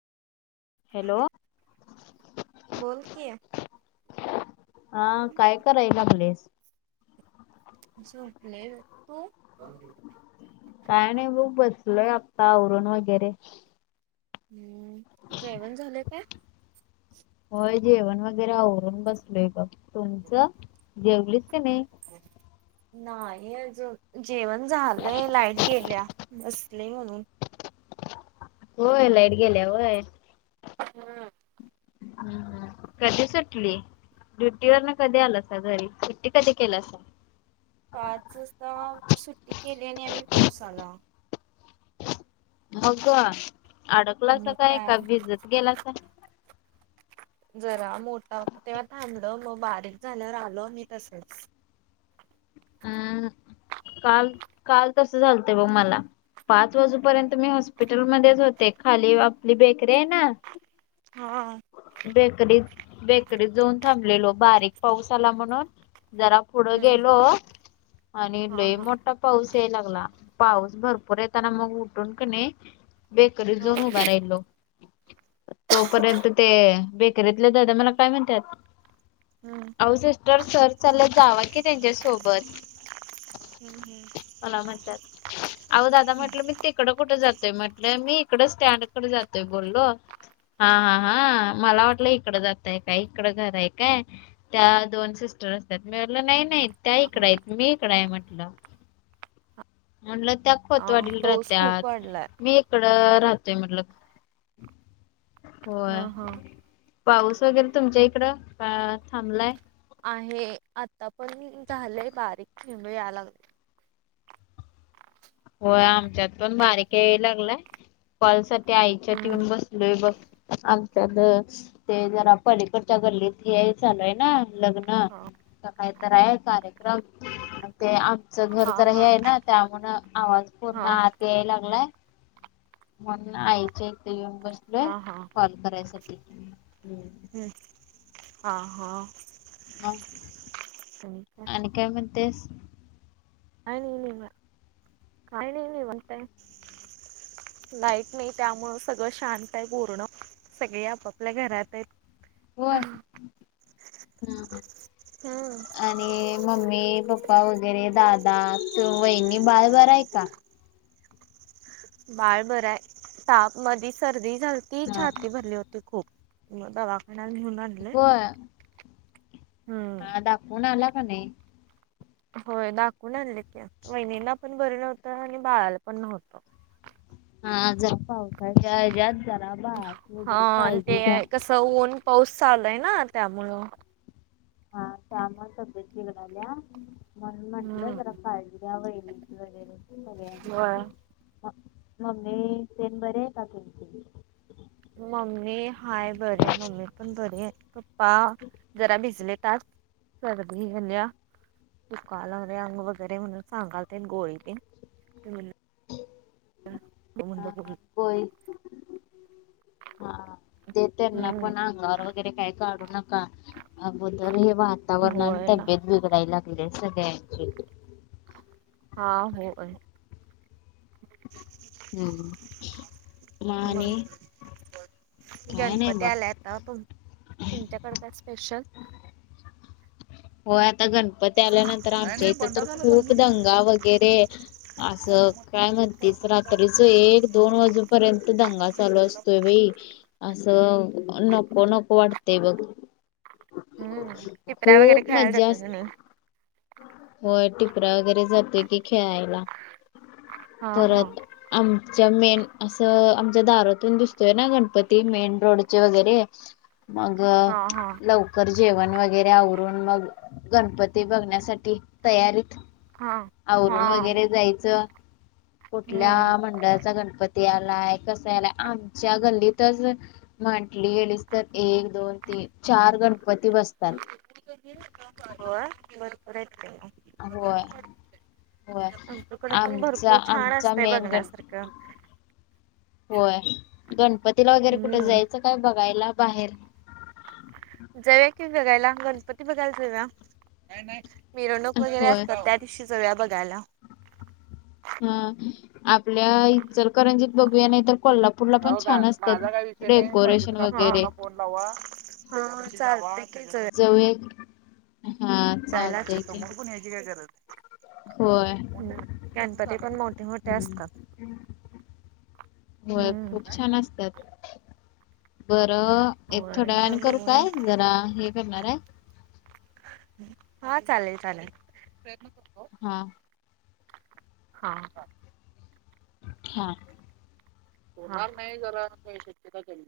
Hello बोल कि हा काय करायल लागलेस झोपले तू. काय नाही ब बसलय आपता आवरण वगैरे. हम्म जेवण झालंय का. होय जेवण वगैरे आवरून बसलोय ग तुमचं जेवलीस की नाही. नाही अजून जेवण झालंय लाईट गेल्या बसली म्हणून. होय लाईट गेल्या होय. ह हा. हम् कधी सुटली. ड्युटीवर न कधी आलं अस घरी सुट्टी कधी केलं अस. पाच वाजता सुट्टी केली आणि आम्ही पाोसाला. हो का अडकला अस काय का भिजत गेलासा. जरा मोठा होता तेव्हा थांबलं मग बारीक झाल्यार आल मी तसच. हम् काल काल तस चालतंय बघ मला. पाच वाजूपर्यंत मी हॉस्पिटलमध्येध्येच होते खाली आपली बेकरी आहे ना. हा. बेकरी बेकरीत जाऊन थांबलेलो बारीक पाऊस आला म्हणून जरा. पुढं हम्म गेलो. आणि हा लोई हा मोठा पाऊस याय लागला पाऊस भरपूर येताना मग उठून क नाही. बेक हा झोनू बाराहिलो. तोपर्यंत ते बेकरीतले ज मला काय म्हणतात. हम्म अह सिस्टर सर ला जावा की त्यांच्यासोबत. हम्म चलात हद म्हटलं मी. तिककडं कुठं जातोय म्हटलं मी इकड स्टँड कडे जातोय बोललो. हा हा हा मला वाटलं इकडं जातय काय इकडं घरय काय. त्या दोन सिस्टर असतात मीलं नाही नाही. त्या हा इकडं हा आहेत मी इकडं आहे म्हटलं म्हटलं त्या. हा खोतवाडील पाऊस खूप राहत्यात वाढलाय मी. इकड राहतेय म्हटल होय. हा हा पाऊस वगैरे तुमच्या इकडं थांबलाय. आहे आता पण झालेय बारीक थेंड या लागले. होय आमच्यात पण बारीक या लागलाय कॉल सा आईच्या ट हम्म येऊन बसलोय बघ. आमच्या ते जरा पलीकडच्या गल्लीत हे चालय ना लग्न. हा. काही तर आहे कार्यक्रम ते आमचं घर हा तर हा हे आहे ना त्यामुं. ह पूर्ण हा आत येलंगला. मण आईच इथे येऊन बसलोय हा हा कॉल करायसाठी ह. हम्म हा हा. ह आणि काय म्हणतेस. का नाहीन काय नाही नाही मत. [inaudible] लाईट नाही त्यामुळे सगळं शांत आहे पूर्ण सगळे आपापल्या घरात आहेत. हो हम. हा. आणि मम्मी पप्पा वगैरे दादा त वहिणी बाळभरा आहे का. बाळ बर ताप मध सर्दी झालती हा. छाती भरली होती खूप. दवाखना घऊूनले होय हम्म. हा दाखवून आला का नाही. होय दाखवून आणले ते वहिणीला पण बर नव्हतं आणि बाळाला पण नव्हतं. हा जरा पावसाच्या हजत जरा भात हा वगैरे आणि पाळजे घ्या. ते कसं ऊन पाऊस चाललाय ना त्यामुळं. हा त्यामुळं तब्येत बिघडल्या. म्हणून म्हंटलं हम्म जरा काळज्या वहिणीची वगैरे सगळ्यांची. होय मम्मी तेन बर हाय का तुमची. मम्मी हाय बर आहे मम्मी पण बरी आहे पप्पा. जरा भिजले तात सर्दी झाल्या. दुखायला लागले अंग वगैरे म्हणून सांगाल ते गोळी तेन हम. तरण ब हा ग [unintelligible] होय हा ते त्यांना पण अंग ब वगैरे काय काढू नका अगोदर हे वातावरण आणि होय ना तब्येत बी बिघडायला लागल्या सगळ्यांची. हा हो आहे. हम मा मग आणि. काय नाही गणपती बघ आला आता तुम तुमच्याकडे काय स्पेशल. हो आता गण पती त्याल्यानंतर आमच्या इथं तर खूप दंगा वगैरे असं. काय म्हणतीस रात्रीच एक दोन वाजूपर्यंत दंगा चालू असतोय बाई. असं नको नको वाटतेय बघ. हम्म टीपऱ्या वगैरे. खूप खेळायला मज्जा जाता का असते नाही होय टिपरा वगैरे जात. ये की खेळायला हा हा परत. आमच्या मेन असं आमच्या दारातून दिसतोय ना गणपती मेन रोडचे वगैरे. मग हा हा लवकर जेवण वगैरे आवरून मग. गणपती बघण्यासाठी तयारीत. हा. हा आवरून वगैरे जायचं कुठल्या हम्म मंडळाचा गणपती. त्यालाय कसयलाय आमच्या गल्लीतच. म्हटली गेलीस तर एक दोन तीन चार गणपती बसतात. होय भरपूर आहेत की ग. अग होय. होय आमच्याकडे पण आमचा भरपूर छान आमचा असतंय मेन गणपती. बघण्यासारखं होय गणपतीला वगैरे कुठे हम्म जायचं काय बघायला बाहेर. जाऊया कि बघायला गणपती बघायला जाऊया. मिरवणूक वगैरे होय असतात त्या दिवशी जाऊया बघायला. हम आपल्या जर करंजीत बघूया नाही तर. कोल्हापूरला पण हो का छान असतात माझा काय विषय नाही पाहिजे डेकोरेशन तर वगैरे आपला फोन लावा. हा मग चालतय की जाऊया. जाऊया की. हा जायलाच चालतंय होछतो [unintelligible] की मड पण याची काय गरज होय गणपती पण मोठे मोठे हम्म असतात. होय हम्म खूप छान असतात. बरं एक थोड्या होय वेळाने जाऊन करू बघूया काय जरा हे करणार आहे. हा चालेल चालेल. हा. हा बर. हा. होणार नाही जरा काही शक्यता कमी.